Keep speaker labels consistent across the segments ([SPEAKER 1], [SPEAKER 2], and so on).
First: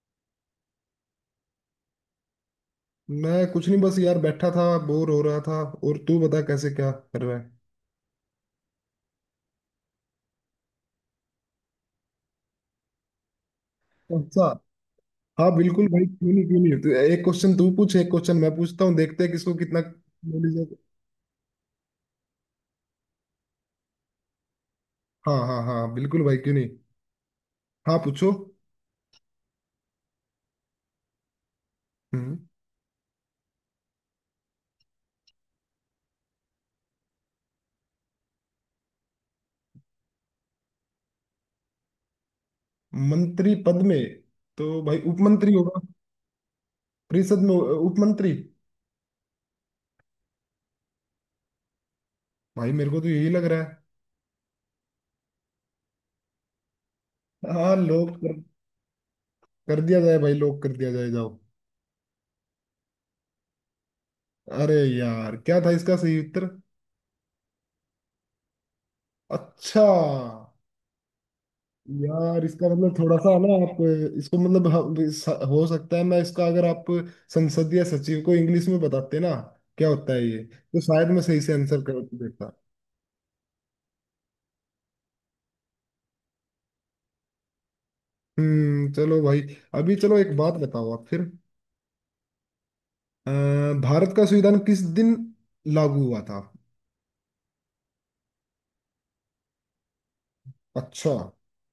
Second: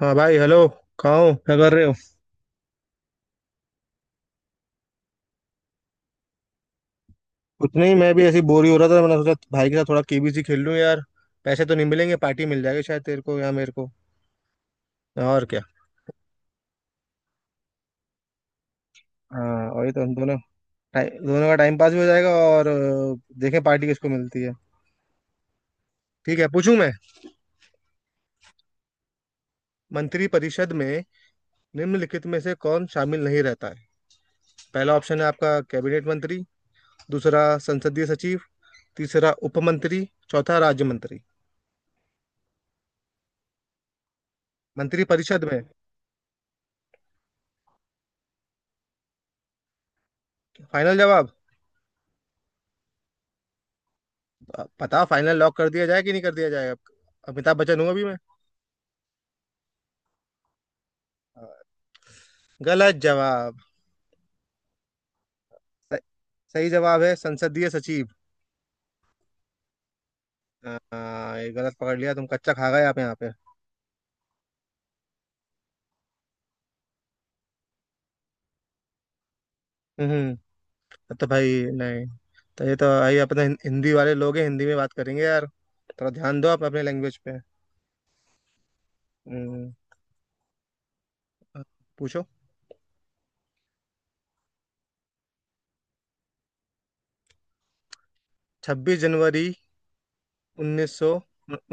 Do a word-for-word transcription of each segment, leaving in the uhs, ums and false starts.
[SPEAKER 1] हाँ भाई, हेलो। कहाँ हो, क्या कर रहे हो?
[SPEAKER 2] मैं कुछ नहीं, बस यार बैठा था, बोर हो रहा था। और तू बता, कैसे क्या कर रहा है?
[SPEAKER 1] कुछ नहीं, मैं भी ऐसी बोर ही हो रहा था। मैंने सोचा भाई के साथ थोड़ा के बी सी खेल लूँ यार। पैसे तो नहीं मिलेंगे, पार्टी मिल जाएगी शायद तेरे को या मेरे को।
[SPEAKER 2] अच्छा।
[SPEAKER 1] और
[SPEAKER 2] हाँ
[SPEAKER 1] क्या।
[SPEAKER 2] बिल्कुल भाई, क्यों नहीं क्यों नहीं। तो एक क्वेश्चन तू पूछ, एक क्वेश्चन मैं पूछता हूँ, देखते हैं किसको
[SPEAKER 1] हाँ,
[SPEAKER 2] कितना
[SPEAKER 1] और ये तो हम दोनों
[SPEAKER 2] नॉलेज है।
[SPEAKER 1] टाइ- दोनों का टाइम पास भी हो जाएगा, और अ, देखें पार्टी किसको मिलती है।
[SPEAKER 2] हाँ हाँ हाँ बिल्कुल भाई,
[SPEAKER 1] ठीक है,
[SPEAKER 2] क्यों नहीं।
[SPEAKER 1] पूछूं मैं।
[SPEAKER 2] हाँ पूछो।
[SPEAKER 1] मंत्री परिषद में निम्नलिखित में
[SPEAKER 2] हम्म।
[SPEAKER 1] से कौन शामिल नहीं रहता है? पहला ऑप्शन है आपका कैबिनेट मंत्री, दूसरा संसदीय सचिव, तीसरा उप मंत्री, चौथा राज्य मंत्री।
[SPEAKER 2] मंत्री पद में तो भाई
[SPEAKER 1] मंत्री परिषद
[SPEAKER 2] उपमंत्री
[SPEAKER 1] में।
[SPEAKER 2] होगा। परिषद में उपमंत्री।
[SPEAKER 1] फाइनल जवाब।
[SPEAKER 2] भाई मेरे को तो यही लग रहा है।
[SPEAKER 1] अब बताओ फाइनल लॉक कर दिया जाए कि नहीं कर दिया जाए? अब अमिताभ
[SPEAKER 2] हाँ
[SPEAKER 1] बच्चन हूँ अभी मैं।
[SPEAKER 2] लोग कर, कर दिया जाए भाई, लोग कर दिया जाए, जाओ।
[SPEAKER 1] अ, गलत जवाब।
[SPEAKER 2] अरे यार, क्या था इसका
[SPEAKER 1] स-
[SPEAKER 2] सही उत्तर?
[SPEAKER 1] सही जवाब है संसदीय सचिव।
[SPEAKER 2] अच्छा।
[SPEAKER 1] हाँ ये गलत पकड़ लिया, तुम
[SPEAKER 2] यार
[SPEAKER 1] कच्चा
[SPEAKER 2] इसका
[SPEAKER 1] खा गए आप
[SPEAKER 2] मतलब
[SPEAKER 1] यहाँ
[SPEAKER 2] थोड़ा
[SPEAKER 1] पे।
[SPEAKER 2] सा ना आप, इसको मतलब हम- स- हो सकता है मैं इसका, अगर आप संसदीय सचिव को इंग्लिश में बताते ना क्या होता है,
[SPEAKER 1] हम्म।
[SPEAKER 2] ये तो शायद
[SPEAKER 1] तब
[SPEAKER 2] मैं
[SPEAKER 1] तो
[SPEAKER 2] सही से
[SPEAKER 1] भाई
[SPEAKER 2] आंसर कर
[SPEAKER 1] नहीं।
[SPEAKER 2] देता।
[SPEAKER 1] तो ये तो भाई अपने हिं- हिंदी वाले लोग हैं, हिंदी में बात करेंगे यार। थोड़ा ध्यान दो आप अपने लैंग्वेज पे।
[SPEAKER 2] हम्म, चलो भाई।
[SPEAKER 1] हम्म,
[SPEAKER 2] अभी चलो एक बात बताओ आप फिर।
[SPEAKER 1] आप पूछो।
[SPEAKER 2] अ, भारत का संविधान किस दिन लागू हुआ था?
[SPEAKER 1] छब्बीस जनवरी उन्नीस सौ
[SPEAKER 2] अच्छा।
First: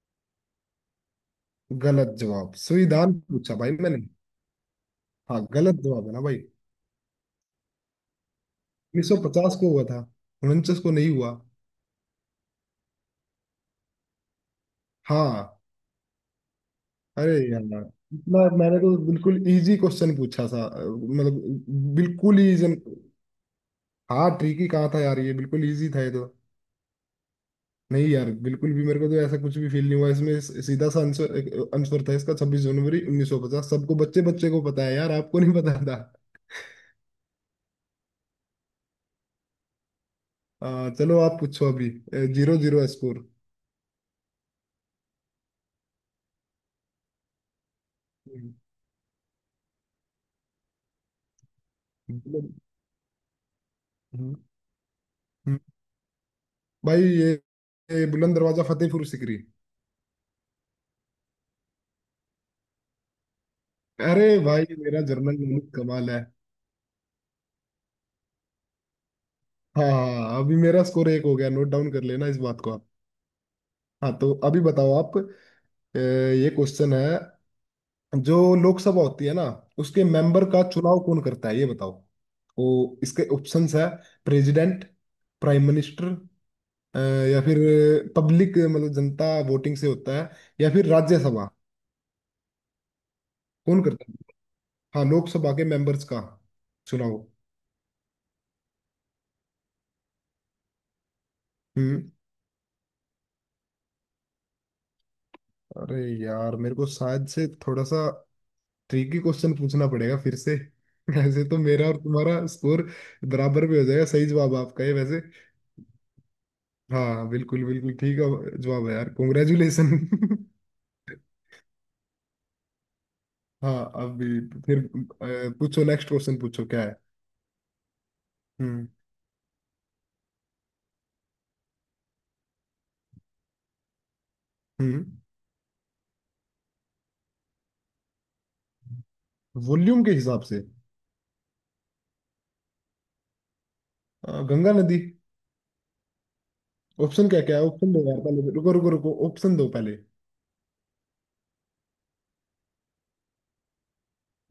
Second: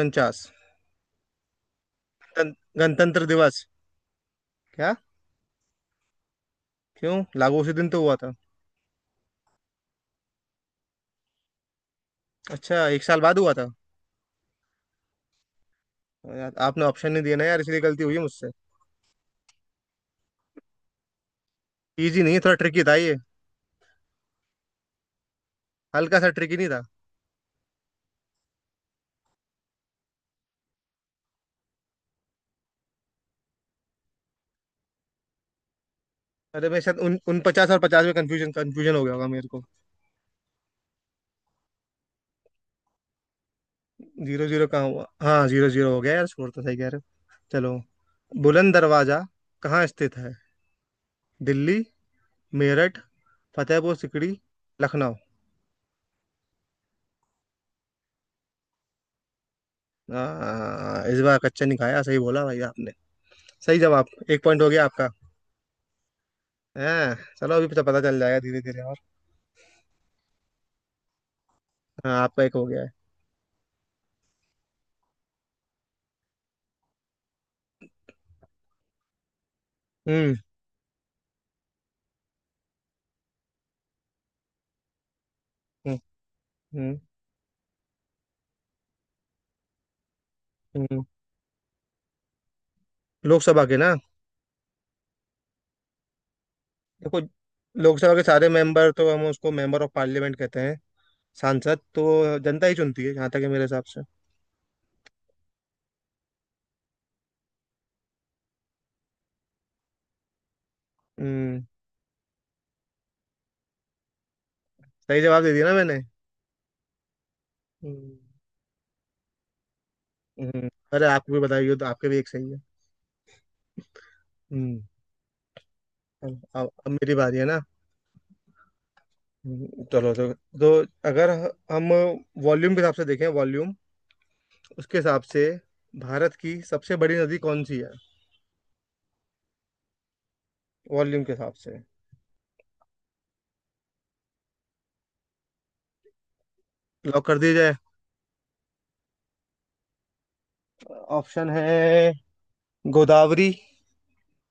[SPEAKER 1] उनचास
[SPEAKER 2] गलत जवाब, संविधान
[SPEAKER 1] गणतंत्र
[SPEAKER 2] पूछा
[SPEAKER 1] दिवस।
[SPEAKER 2] भाई मैंने।
[SPEAKER 1] क्या?
[SPEAKER 2] हाँ गलत जवाब है ना भाई।
[SPEAKER 1] क्यों, लागू उसी दिन तो हुआ था।
[SPEAKER 2] उन्नीस सौ पचास को हुआ था, उनचास को नहीं हुआ।
[SPEAKER 1] अच्छा, एक साल बाद हुआ था।
[SPEAKER 2] हाँ।
[SPEAKER 1] और यार, आपने ऑप्शन नहीं
[SPEAKER 2] अरे
[SPEAKER 1] दिया ना यार,
[SPEAKER 2] यार,
[SPEAKER 1] इसलिए गलती हुई है
[SPEAKER 2] इतना
[SPEAKER 1] मुझसे।
[SPEAKER 2] मैंने तो बिल्कुल इजी क्वेश्चन पूछा था। अ, मतलब
[SPEAKER 1] इजी नहीं
[SPEAKER 2] बिल्कुल
[SPEAKER 1] है,
[SPEAKER 2] ही
[SPEAKER 1] थोड़ा
[SPEAKER 2] easy-
[SPEAKER 1] ट्रिकी था ये।
[SPEAKER 2] हाँ ट्रिकी कहा था यार, ये बिल्कुल इजी था ये
[SPEAKER 1] हल्का
[SPEAKER 2] तो।
[SPEAKER 1] सा ट्रिकी नहीं था?
[SPEAKER 2] नहीं यार बिल्कुल भी मेरे को तो ऐसा कुछ भी फील नहीं हुआ इसमें। स- सीधा सा आंसर आंसर था इसका, छब्बीस जनवरी उन्नीस सौ पचास, सबको बच्चे बच्चे को पता है यार, आपको नहीं पता था?
[SPEAKER 1] अरे, मैं शायद उन, उन पचास और पचास में कंफ्यूजन कंफ्यूजन हो गया होगा मेरे को।
[SPEAKER 2] अ, चलो आप पूछो अभी। Zero zero score.
[SPEAKER 1] Zero zero कहाँ हुआ? हाँ जीरो जीरो हो गया यार, स्कोर तो सही कह रहे हो। चलो। बुलंद दरवाजा कहाँ स्थित है? दिल्ली, मेरठ, फतेहपुर सिकड़ी, लखनऊ।
[SPEAKER 2] भाई ये, ये बुलंद दरवाजा फतेहपुर सिकरी।
[SPEAKER 1] आ, इस बार कच्चा नहीं खाया, सही बोला भाई आपने। सही जवाब।
[SPEAKER 2] अरे
[SPEAKER 1] एक पॉइंट
[SPEAKER 2] भाई,
[SPEAKER 1] हो गया
[SPEAKER 2] मेरा
[SPEAKER 1] आपका।
[SPEAKER 2] जर्नल नॉलेज कमाल है।
[SPEAKER 1] हाँ चलो, अभी तो पता चल जाएगा धीरे धीरे और।
[SPEAKER 2] हाँ अभी मेरा स्कोर एक हो गया, नोट डाउन कर
[SPEAKER 1] हाँ,
[SPEAKER 2] लेना इस
[SPEAKER 1] आपका एक
[SPEAKER 2] बात
[SPEAKER 1] हो
[SPEAKER 2] को
[SPEAKER 1] गया
[SPEAKER 2] आप।
[SPEAKER 1] है।
[SPEAKER 2] हाँ तो अभी बताओ आप। अ, ये क्वेश्चन है, जो लोकसभा होती है ना, उसके
[SPEAKER 1] हम्म।
[SPEAKER 2] मेंबर का चुनाव कौन करता है, ये बताओ। तो इसके ऑप्शंस है, president, prime
[SPEAKER 1] hmm.
[SPEAKER 2] Minister,
[SPEAKER 1] hmm.
[SPEAKER 2] Uh, या फिर पब्लिक मतलब जनता वोटिंग से होता है, या फिर
[SPEAKER 1] हम्म।
[SPEAKER 2] राज्यसभा।
[SPEAKER 1] लोकसभा के
[SPEAKER 2] कौन
[SPEAKER 1] ना।
[SPEAKER 2] करता है? हाँ लोकसभा के मेंबर्स का चुनाव।
[SPEAKER 1] देखो, लोकसभा के सारे मेंबर तो हम उसको मेंबर ऑफ पार्लियामेंट कहते हैं। सांसद
[SPEAKER 2] हम्म।
[SPEAKER 1] तो जनता ही चुनती है, जहाँ तक है मेरे हिसाब से।
[SPEAKER 2] अरे यार मेरे को शायद से थोड़ा सा ट्रिकी क्वेश्चन पूछना पड़ेगा फिर से। ऐसे तो
[SPEAKER 1] हम्म।
[SPEAKER 2] मेरा और तुम्हारा स्कोर बराबर भी हो जाएगा। सही जवाब आपका है
[SPEAKER 1] सही
[SPEAKER 2] वैसे।
[SPEAKER 1] जवाब दे दिया ना मैंने?
[SPEAKER 2] हाँ बिल्कुल बिल्कुल
[SPEAKER 1] हम्म,
[SPEAKER 2] ठीक है जवाब, है यार कॉन्ग्रेचुलेशन।
[SPEAKER 1] हम्म, अरे आपको भी बताइए, तो आपके भी एक सही है।
[SPEAKER 2] हाँ अभी फिर,
[SPEAKER 1] हम्म।
[SPEAKER 2] अ, पूछो नेक्स्ट क्वेश्चन
[SPEAKER 1] अब
[SPEAKER 2] पूछो
[SPEAKER 1] अब
[SPEAKER 2] क्या
[SPEAKER 1] अब
[SPEAKER 2] है।
[SPEAKER 1] मेरी बारी है ना।
[SPEAKER 2] हम्म
[SPEAKER 1] हम्म, चलो, तो तो अगर ह- हम वॉल्यूम के हिसाब से देखें, वॉल्यूम उसके
[SPEAKER 2] हम्म।
[SPEAKER 1] हिसाब से भारत की सबसे बड़ी नदी कौन सी है?
[SPEAKER 2] वॉल्यूम के हिसाब से
[SPEAKER 1] वॉल्यूम के हिसाब से।
[SPEAKER 2] अ, गंगा नदी।
[SPEAKER 1] लॉक
[SPEAKER 2] ऑप्शन
[SPEAKER 1] कर
[SPEAKER 2] क्या
[SPEAKER 1] दिया
[SPEAKER 2] क्या है?
[SPEAKER 1] जाए।
[SPEAKER 2] ऑप्शन दो यार पहले, रुको रुको रुको, ऑप्शन दो पहले।
[SPEAKER 1] ऑप्शन है गोदावरी,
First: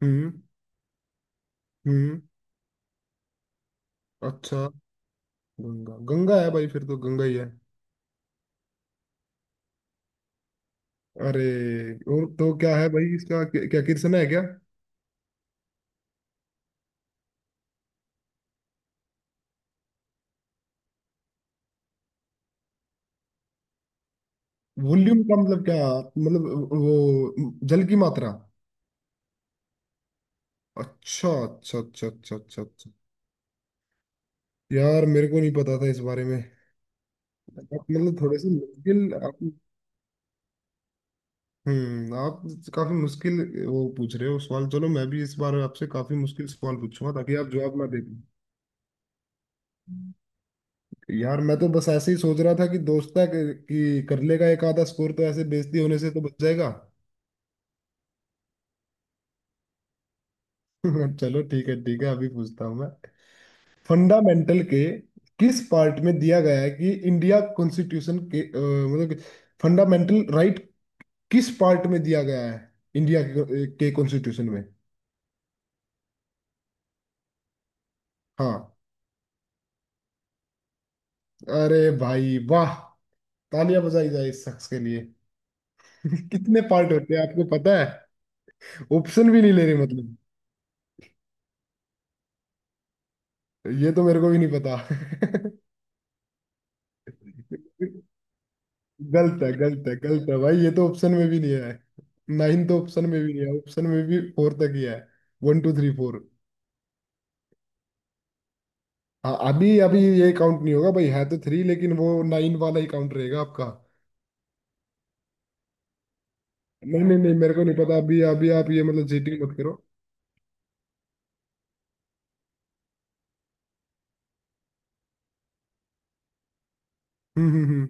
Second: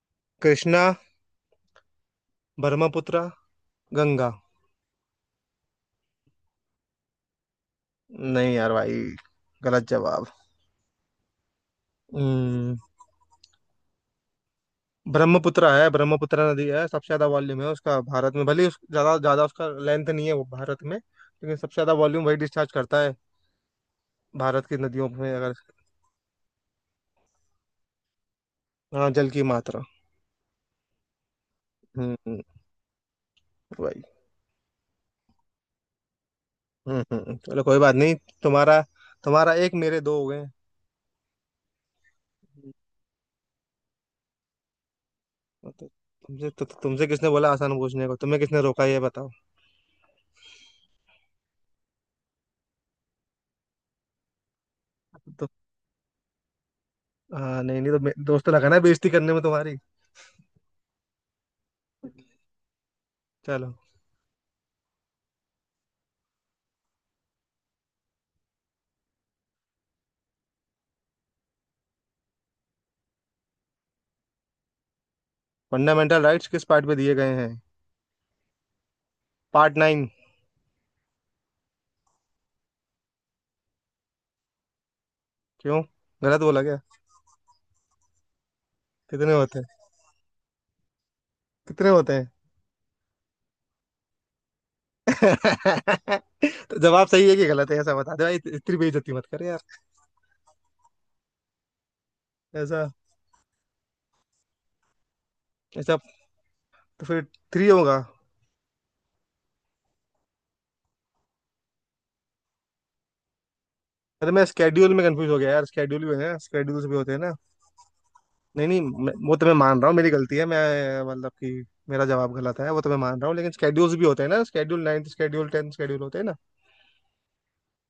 [SPEAKER 2] हम्म
[SPEAKER 1] कृष्णा,
[SPEAKER 2] हम्म।
[SPEAKER 1] ब्रह्मपुत्र, गंगा।
[SPEAKER 2] अच्छा गंगा, गंगा है भाई, फिर तो गंगा ही है।
[SPEAKER 1] नहीं यार भाई, गलत जवाब।
[SPEAKER 2] अरे, और तो क्या
[SPEAKER 1] हम्म,
[SPEAKER 2] है भाई इसका, क्या क्या कृष्ण है क्या?
[SPEAKER 1] ब्रह्मपुत्रा है। ब्रह्मपुत्रा नदी है, सबसे ज्यादा वॉल्यूम है उसका भारत में, भले ही उस, ज्यादा ज्यादा उसका लेंथ नहीं है वो भारत में, लेकिन सबसे ज्यादा वॉल्यूम वही डिस्चार्ज करता है भारत की नदियों
[SPEAKER 2] वॉल्यूम
[SPEAKER 1] में
[SPEAKER 2] का
[SPEAKER 1] अगर।
[SPEAKER 2] मतलब क्या, मतलब वो जल की मात्रा?
[SPEAKER 1] हाँ, जल की मात्रा।
[SPEAKER 2] अच्छा अच्छा अच्छा
[SPEAKER 1] हम्म
[SPEAKER 2] अच्छा
[SPEAKER 1] हम्म,
[SPEAKER 2] अच्छा अच्छा।
[SPEAKER 1] वही।
[SPEAKER 2] यार मेरे को नहीं पता था इस बारे में।
[SPEAKER 1] हम्म हम्म, चलो कोई
[SPEAKER 2] आप
[SPEAKER 1] बात नहीं।
[SPEAKER 2] मतलब थोड़े से
[SPEAKER 1] तुम्हारा,
[SPEAKER 2] मुश्किल आप।
[SPEAKER 1] तुम्हारा एक, मेरे दो हो गए।
[SPEAKER 2] हम्म, आप काफी मुश्किल वो पूछ रहे हो सवाल, चलो मैं भी इस बार
[SPEAKER 1] तो
[SPEAKER 2] आपसे काफी मुश्किल
[SPEAKER 1] तुमसे, तो,
[SPEAKER 2] सवाल
[SPEAKER 1] तो तुमसे
[SPEAKER 2] पूछूंगा,
[SPEAKER 1] किसने
[SPEAKER 2] ताकि आप
[SPEAKER 1] बोला
[SPEAKER 2] जवाब
[SPEAKER 1] आसान
[SPEAKER 2] ना दे
[SPEAKER 1] पूछने को, तुम्हें किसने रोका ये बताओ?
[SPEAKER 2] पाओ। यार मैं तो बस ऐसे ही सोच रहा था कि दोस्त है कि कि कर लेगा एक आधा स्कोर, तो ऐसे
[SPEAKER 1] तो
[SPEAKER 2] बेइज्जती होने से तो बच जाएगा।
[SPEAKER 1] हाँ, नहीं नहीं, तो मे- दोस्त लगा ना बेइज्जती करने में तुम्हारी।
[SPEAKER 2] चलो ठीक है ठीक है, अभी पूछता हूँ मैं।
[SPEAKER 1] चलो।
[SPEAKER 2] फंडामेंटल के किस पार्ट में दिया गया है कि इंडिया कॉन्स्टिट्यूशन के अ, मतलब फंडामेंटल राइट किस पार्ट में दिया गया है, इंडिया के के कॉन्स्टिट्यूशन में?
[SPEAKER 1] फंडामेंटल राइट्स किस पार्ट पे दिए गए हैं?
[SPEAKER 2] हाँ।
[SPEAKER 1] Part nine.
[SPEAKER 2] अरे भाई वाह, तालियां बजाई जाए इस शख्स के लिए।
[SPEAKER 1] क्यों, गलत
[SPEAKER 2] कितने
[SPEAKER 1] बोला क्या?
[SPEAKER 2] पार्ट होते हैं आपको पता है? ऑप्शन
[SPEAKER 1] कितने
[SPEAKER 2] भी नहीं
[SPEAKER 1] होते
[SPEAKER 2] ले रहे
[SPEAKER 1] हैं?
[SPEAKER 2] मतलब।
[SPEAKER 1] कितने होते हैं?
[SPEAKER 2] ये तो मेरे को भी नहीं पता।
[SPEAKER 1] तो जवाब सही है कि गलत है ऐसा बता दे भाई, इतनी बेइज्जती मत कर
[SPEAKER 2] गलत है
[SPEAKER 1] यार।
[SPEAKER 2] गलत है गलत है भाई, ये तो ऑप्शन में भी नहीं है। नाइन तो
[SPEAKER 1] ऐसा?
[SPEAKER 2] ऑप्शन में भी नहीं है, ऑप्शन में भी फोर तक ही है। वन टू थ्री
[SPEAKER 1] ऐसा?
[SPEAKER 2] फोर।
[SPEAKER 1] तो फिर थ्री होगा।
[SPEAKER 2] हाँ अभी अभी ये काउंट नहीं होगा भाई, है तो थ्री, लेकिन वो नाइन वाला ही काउंट रहेगा आपका।
[SPEAKER 1] अरे मैं स्केड्यूल में कंफ्यूज हो गया यार, स्केड्यूल भी है, स्केड्यूल्स भी
[SPEAKER 2] नहीं
[SPEAKER 1] होते हैं
[SPEAKER 2] नहीं
[SPEAKER 1] ना।
[SPEAKER 2] नहीं, मेरे को नहीं पता अभी अभी,
[SPEAKER 1] नहीं
[SPEAKER 2] आप
[SPEAKER 1] नहीं,
[SPEAKER 2] ये मतलब
[SPEAKER 1] मैं- वो
[SPEAKER 2] चीटिंग
[SPEAKER 1] तो मैं
[SPEAKER 2] मत
[SPEAKER 1] मान
[SPEAKER 2] करो।
[SPEAKER 1] रहा हूँ मेरी गलती है, मैं मतलब कि मेरा जवाब गलत है वो तो मैं मान रहा हूँ, लेकिन स्केड्यूल्स भी होते हैं ना, schedule ninth schedule tenth schedule होते हैं ना।
[SPEAKER 2] हम्म हम्म हम्म।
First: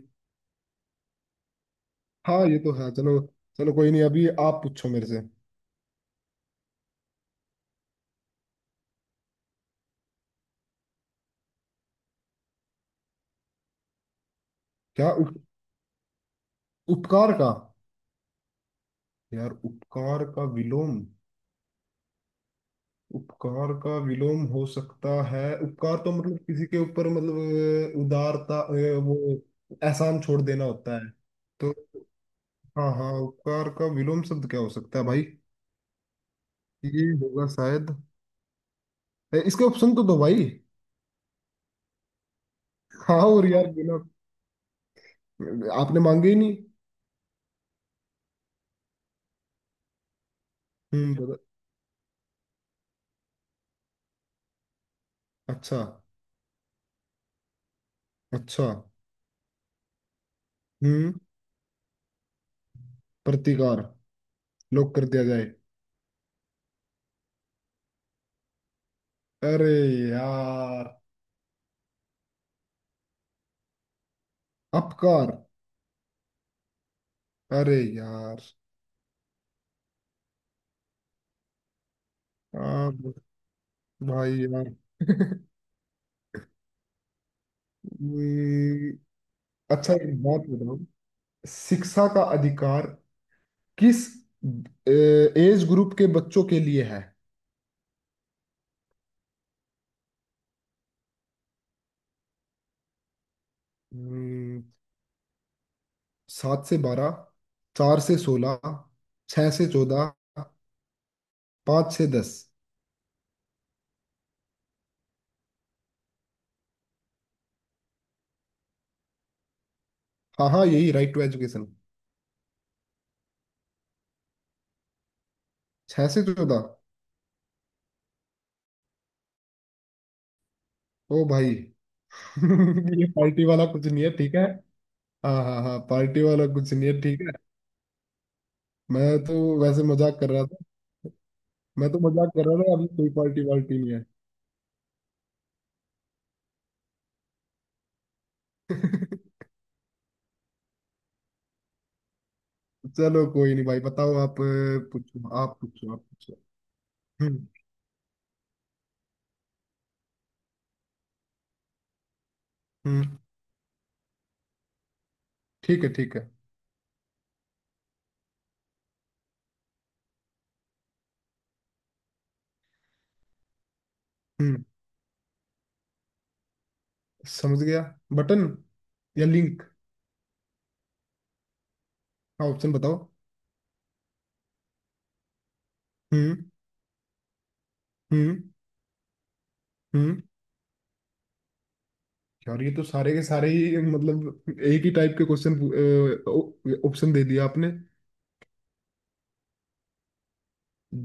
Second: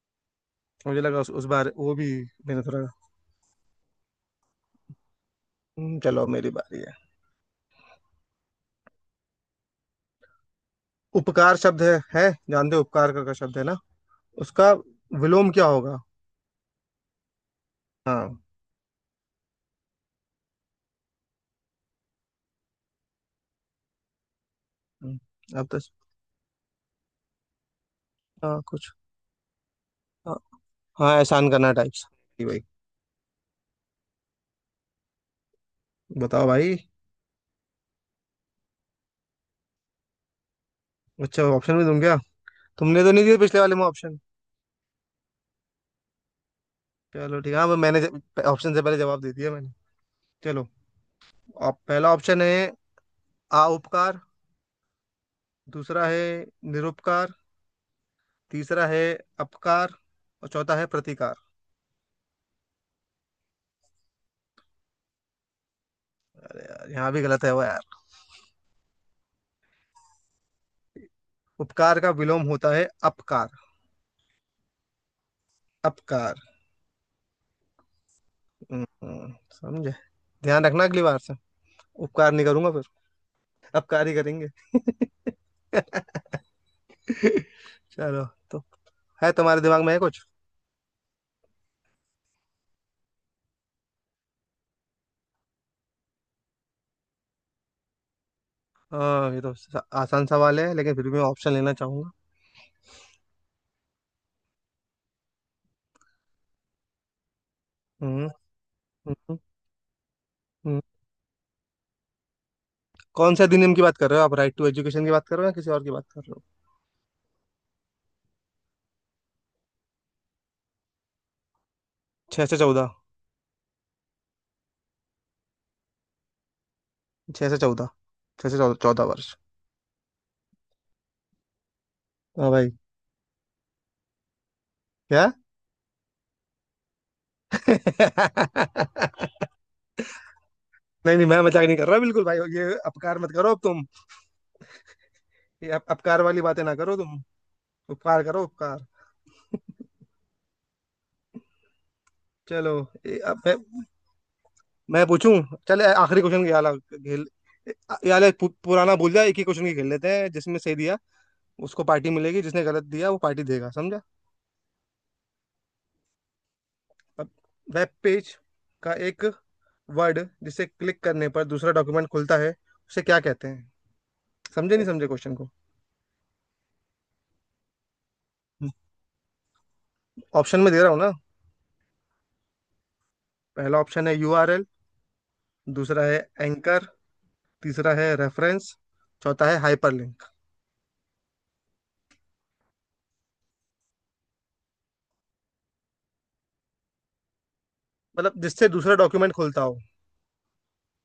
[SPEAKER 1] मुझे लगा उस, उस बार वो भी
[SPEAKER 2] हाँ ये
[SPEAKER 1] मैंने
[SPEAKER 2] तो
[SPEAKER 1] थोड़ा।
[SPEAKER 2] है, चलो। चलो कोई नहीं, अभी आप पूछो मेरे से।
[SPEAKER 1] हम्म, चलो, मेरी बारी है। उपकार शब्द है है जानते हो उपकार का, का शब्द है ना, उसका
[SPEAKER 2] क्या उप,
[SPEAKER 1] विलोम क्या होगा?
[SPEAKER 2] उपकार का?
[SPEAKER 1] हाँ।
[SPEAKER 2] यार उपकार का विलोम, उपकार का विलोम हो सकता है,
[SPEAKER 1] हम्म, अब तो।
[SPEAKER 2] उपकार तो मतलब किसी के ऊपर मतलब अ,
[SPEAKER 1] हाँ,
[SPEAKER 2] उदारता,
[SPEAKER 1] कुछ।
[SPEAKER 2] अ, वो एहसान
[SPEAKER 1] हाँ,
[SPEAKER 2] छोड़ देना होता है।
[SPEAKER 1] हाँ, एहसान करना
[SPEAKER 2] तो
[SPEAKER 1] टाइप्स। भाई,
[SPEAKER 2] हाँ हाँ, उपकार का विलोम शब्द क्या हो सकता है भाई?
[SPEAKER 1] बताओ भाई।
[SPEAKER 2] ये होगा शायद, इसके ऑप्शन तो दो भाई।
[SPEAKER 1] अच्छा, ऑप्शन भी दूं क्या? तुमने तो
[SPEAKER 2] हाँ
[SPEAKER 1] नहीं दिया
[SPEAKER 2] और
[SPEAKER 1] पिछले
[SPEAKER 2] यार
[SPEAKER 1] वाले में
[SPEAKER 2] बिना
[SPEAKER 1] ऑप्शन।
[SPEAKER 2] आपने मांगे ही नहीं।
[SPEAKER 1] चलो, ठीक है। हाँ, वो मैंने ऑप्शन से पहले जवाब दे दिया मैंने। चलो।
[SPEAKER 2] हम्म बता-
[SPEAKER 1] आप, पहला ऑप्शन है आ उपकार,
[SPEAKER 2] अच्छा
[SPEAKER 1] दूसरा है निरुपकार,
[SPEAKER 2] अच्छा।
[SPEAKER 1] तीसरा है अपकार, और चौथा है
[SPEAKER 2] हम्म,
[SPEAKER 1] प्रतिकार।
[SPEAKER 2] प्रतिकार, लॉक कर दिया जाए।
[SPEAKER 1] अरे यार, यहाँ भी गलत है वो यार।
[SPEAKER 2] अरे यार,
[SPEAKER 1] उपकार का विलोम होता है अपकार।
[SPEAKER 2] अपकार?
[SPEAKER 1] अपकार।
[SPEAKER 2] अरे यार
[SPEAKER 1] हम्म, हम्म, समझे? ध्यान रखना अगली बार से। उपकार नहीं करूंगा फिर।
[SPEAKER 2] आप
[SPEAKER 1] अब कार्य
[SPEAKER 2] भाई
[SPEAKER 1] करेंगे।
[SPEAKER 2] यार।
[SPEAKER 1] चलो। तो
[SPEAKER 2] हम्म,
[SPEAKER 1] है, तुम्हारे दिमाग में
[SPEAKER 2] अच्छा
[SPEAKER 1] है
[SPEAKER 2] एक
[SPEAKER 1] कुछ?
[SPEAKER 2] बात बताओ, शिक्षा का अधिकार किस एज ग्रुप के बच्चों के लिए है?
[SPEAKER 1] हाँ, ये तो स- आसान सवाल है, लेकिन फिर भी मैं ऑप्शन लेना चाहूंगा।
[SPEAKER 2] हम्म, सात से बारह, चार से
[SPEAKER 1] हम्म।
[SPEAKER 2] सोलह,
[SPEAKER 1] हम्म,
[SPEAKER 2] छह से चौदह,
[SPEAKER 1] हम्म।
[SPEAKER 2] पाँच से दस।
[SPEAKER 1] कौन से अधिनियम की बात कर रहे हो आप, राइट टू एजुकेशन की बात कर रहे हो या किसी और की बात कर रहे हो?
[SPEAKER 2] हाँ हाँ, यही राइट टू एजुकेशन।
[SPEAKER 1] छह से चौदह।
[SPEAKER 2] छह से चौदह।
[SPEAKER 1] छह से चौदह। छह से चौदह, चौदह वर्ष।
[SPEAKER 2] ओ भाई।
[SPEAKER 1] हाँ भाई।
[SPEAKER 2] ये पार्टी वाला कुछ नहीं है ठीक है?
[SPEAKER 1] क्या?
[SPEAKER 2] हाँ हाँ हाँ, पार्टी वाला कुछ नहीं है ठीक है,
[SPEAKER 1] नहीं,
[SPEAKER 2] मैं तो वैसे मजाक कर रहा था।
[SPEAKER 1] नहीं मैं मजाक नहीं कर
[SPEAKER 2] मैं
[SPEAKER 1] रहा
[SPEAKER 2] तो
[SPEAKER 1] बिल्कुल
[SPEAKER 2] मजाक
[SPEAKER 1] भाई,
[SPEAKER 2] कर रहा
[SPEAKER 1] ये
[SPEAKER 2] था, अभी कोई
[SPEAKER 1] अपकार मत
[SPEAKER 2] पार्टी
[SPEAKER 1] करो अब
[SPEAKER 2] वार्टी
[SPEAKER 1] तुम।
[SPEAKER 2] नहीं है।
[SPEAKER 1] ये अप, अपकार वाली बातें ना करो तुम। उपकार करो, उपकार। चलो। ए,
[SPEAKER 2] चलो
[SPEAKER 1] अब मैं
[SPEAKER 2] कोई नहीं भाई, बताओ आप, अ,
[SPEAKER 1] मैं
[SPEAKER 2] पूछो
[SPEAKER 1] पूछूं।
[SPEAKER 2] आप,
[SPEAKER 1] चल, ए-
[SPEAKER 2] पूछो आप,
[SPEAKER 1] आखिरी
[SPEAKER 2] पूछो।
[SPEAKER 1] क्वेश्चन खेला खेल।
[SPEAKER 2] हम्म
[SPEAKER 1] यार, पु, पुराना भूल जा, एक ही क्वेश्चन की खेल लेते हैं, जिसमें सही दिया उसको पार्टी मिलेगी, जिसने गलत दिया वो
[SPEAKER 2] हम्म।
[SPEAKER 1] पार्टी देगा, समझा?
[SPEAKER 2] ठीक है ठीक है।
[SPEAKER 1] अब, वेब पेज का एक वर्ड जिसे क्लिक करने पर दूसरा डॉक्यूमेंट खुलता है उसे क्या कहते हैं?
[SPEAKER 2] हम्म,
[SPEAKER 1] समझे, नहीं समझे क्वेश्चन को?
[SPEAKER 2] समझ गया। बटन या लिंक?
[SPEAKER 1] ऑप्शन में दे रहा हूँ ना।
[SPEAKER 2] हाँ ऑप्शन बताओ।
[SPEAKER 1] पहला ऑप्शन है यू आर एल, दूसरा है
[SPEAKER 2] हम्म
[SPEAKER 1] एंकर, तीसरा है
[SPEAKER 2] हम्म
[SPEAKER 1] रेफरेंस, चौथा है
[SPEAKER 2] हम्म।
[SPEAKER 1] हाइपरलिंक।
[SPEAKER 2] यार ये तो सारे के सारे ही मतलब एक ही टाइप के क्वेश्चन ऑप्शन दे दिया आपने।
[SPEAKER 1] मतलब जिससे दूसरा डॉक्यूमेंट खुलता हो।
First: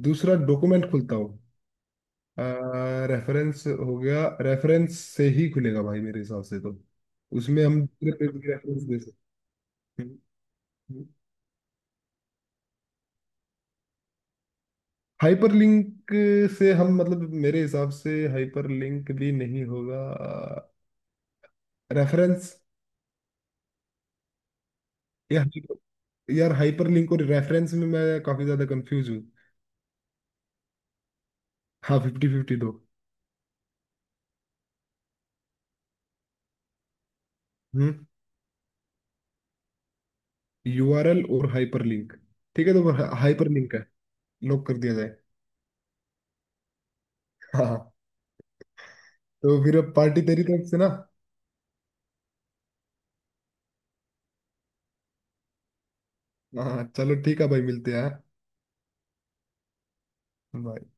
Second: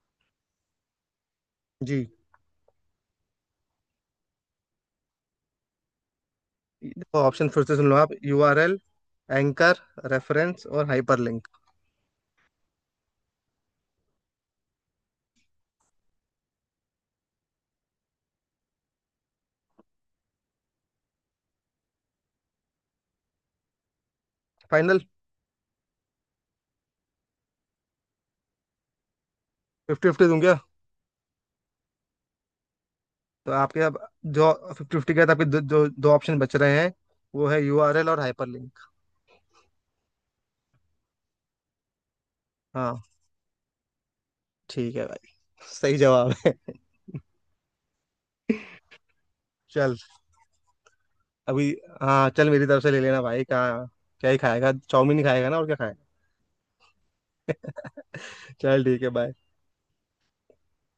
[SPEAKER 2] दूसरा डॉक्यूमेंट खुलता हो?
[SPEAKER 1] जी।
[SPEAKER 2] रेफरेंस हो गया, रेफरेंस से ही खुलेगा भाई मेरे हिसाब से तो,
[SPEAKER 1] देखो, ऑप्शन फिर
[SPEAKER 2] उसमें
[SPEAKER 1] से
[SPEAKER 2] हम
[SPEAKER 1] सुन लो आप।
[SPEAKER 2] दूसरे पेज की
[SPEAKER 1] यू आर एल,
[SPEAKER 2] रेफरेंस दे सकते
[SPEAKER 1] एंकर,
[SPEAKER 2] हैं।
[SPEAKER 1] रेफरेंस और हाइपरलिंक।
[SPEAKER 2] हाइपर लिंक से हम मतलब, मेरे हिसाब से हाइपर लिंक भी नहीं होगा, रेफरेंस।
[SPEAKER 1] फाइनल।
[SPEAKER 2] यार यार हाइपर लिंक और रेफरेंस में मैं काफी ज्यादा कंफ्यूज हूँ।
[SPEAKER 1] फिफ्टी फिफ्टी दूं क्या?
[SPEAKER 2] हाँ फिफ्टी फिफ्टी दो।
[SPEAKER 1] तो आपके अब जो फिफ्टी फिफ्टी के बाद आपके दो, जो दो ऑप्शन बच रहे हैं, वो है
[SPEAKER 2] हम्म।
[SPEAKER 1] यू आर एल और हाइपरलिंक।
[SPEAKER 2] यूआरएल और हाइपरलिंक, ठीक है तो
[SPEAKER 1] हाँ।
[SPEAKER 2] हाइपरलिंक है, लॉक कर दिया
[SPEAKER 1] ठीक है
[SPEAKER 2] जाए।
[SPEAKER 1] भाई, सही जवाब है।
[SPEAKER 2] हाँ तो फिर अब
[SPEAKER 1] चल,
[SPEAKER 2] पार्टी तेरी तरफ से ना?
[SPEAKER 1] अभी। हाँ चल, मेरी तरफ से ले लेना भाई। कहाँ, क्या ही खाएगा, चाउमीन ही खाएगा ना, और क्या खाएगा?
[SPEAKER 2] हाँ चलो ठीक है भाई, मिलते हैं, हाँ।
[SPEAKER 1] चल ठीक है, बाय।
[SPEAKER 2] Bye.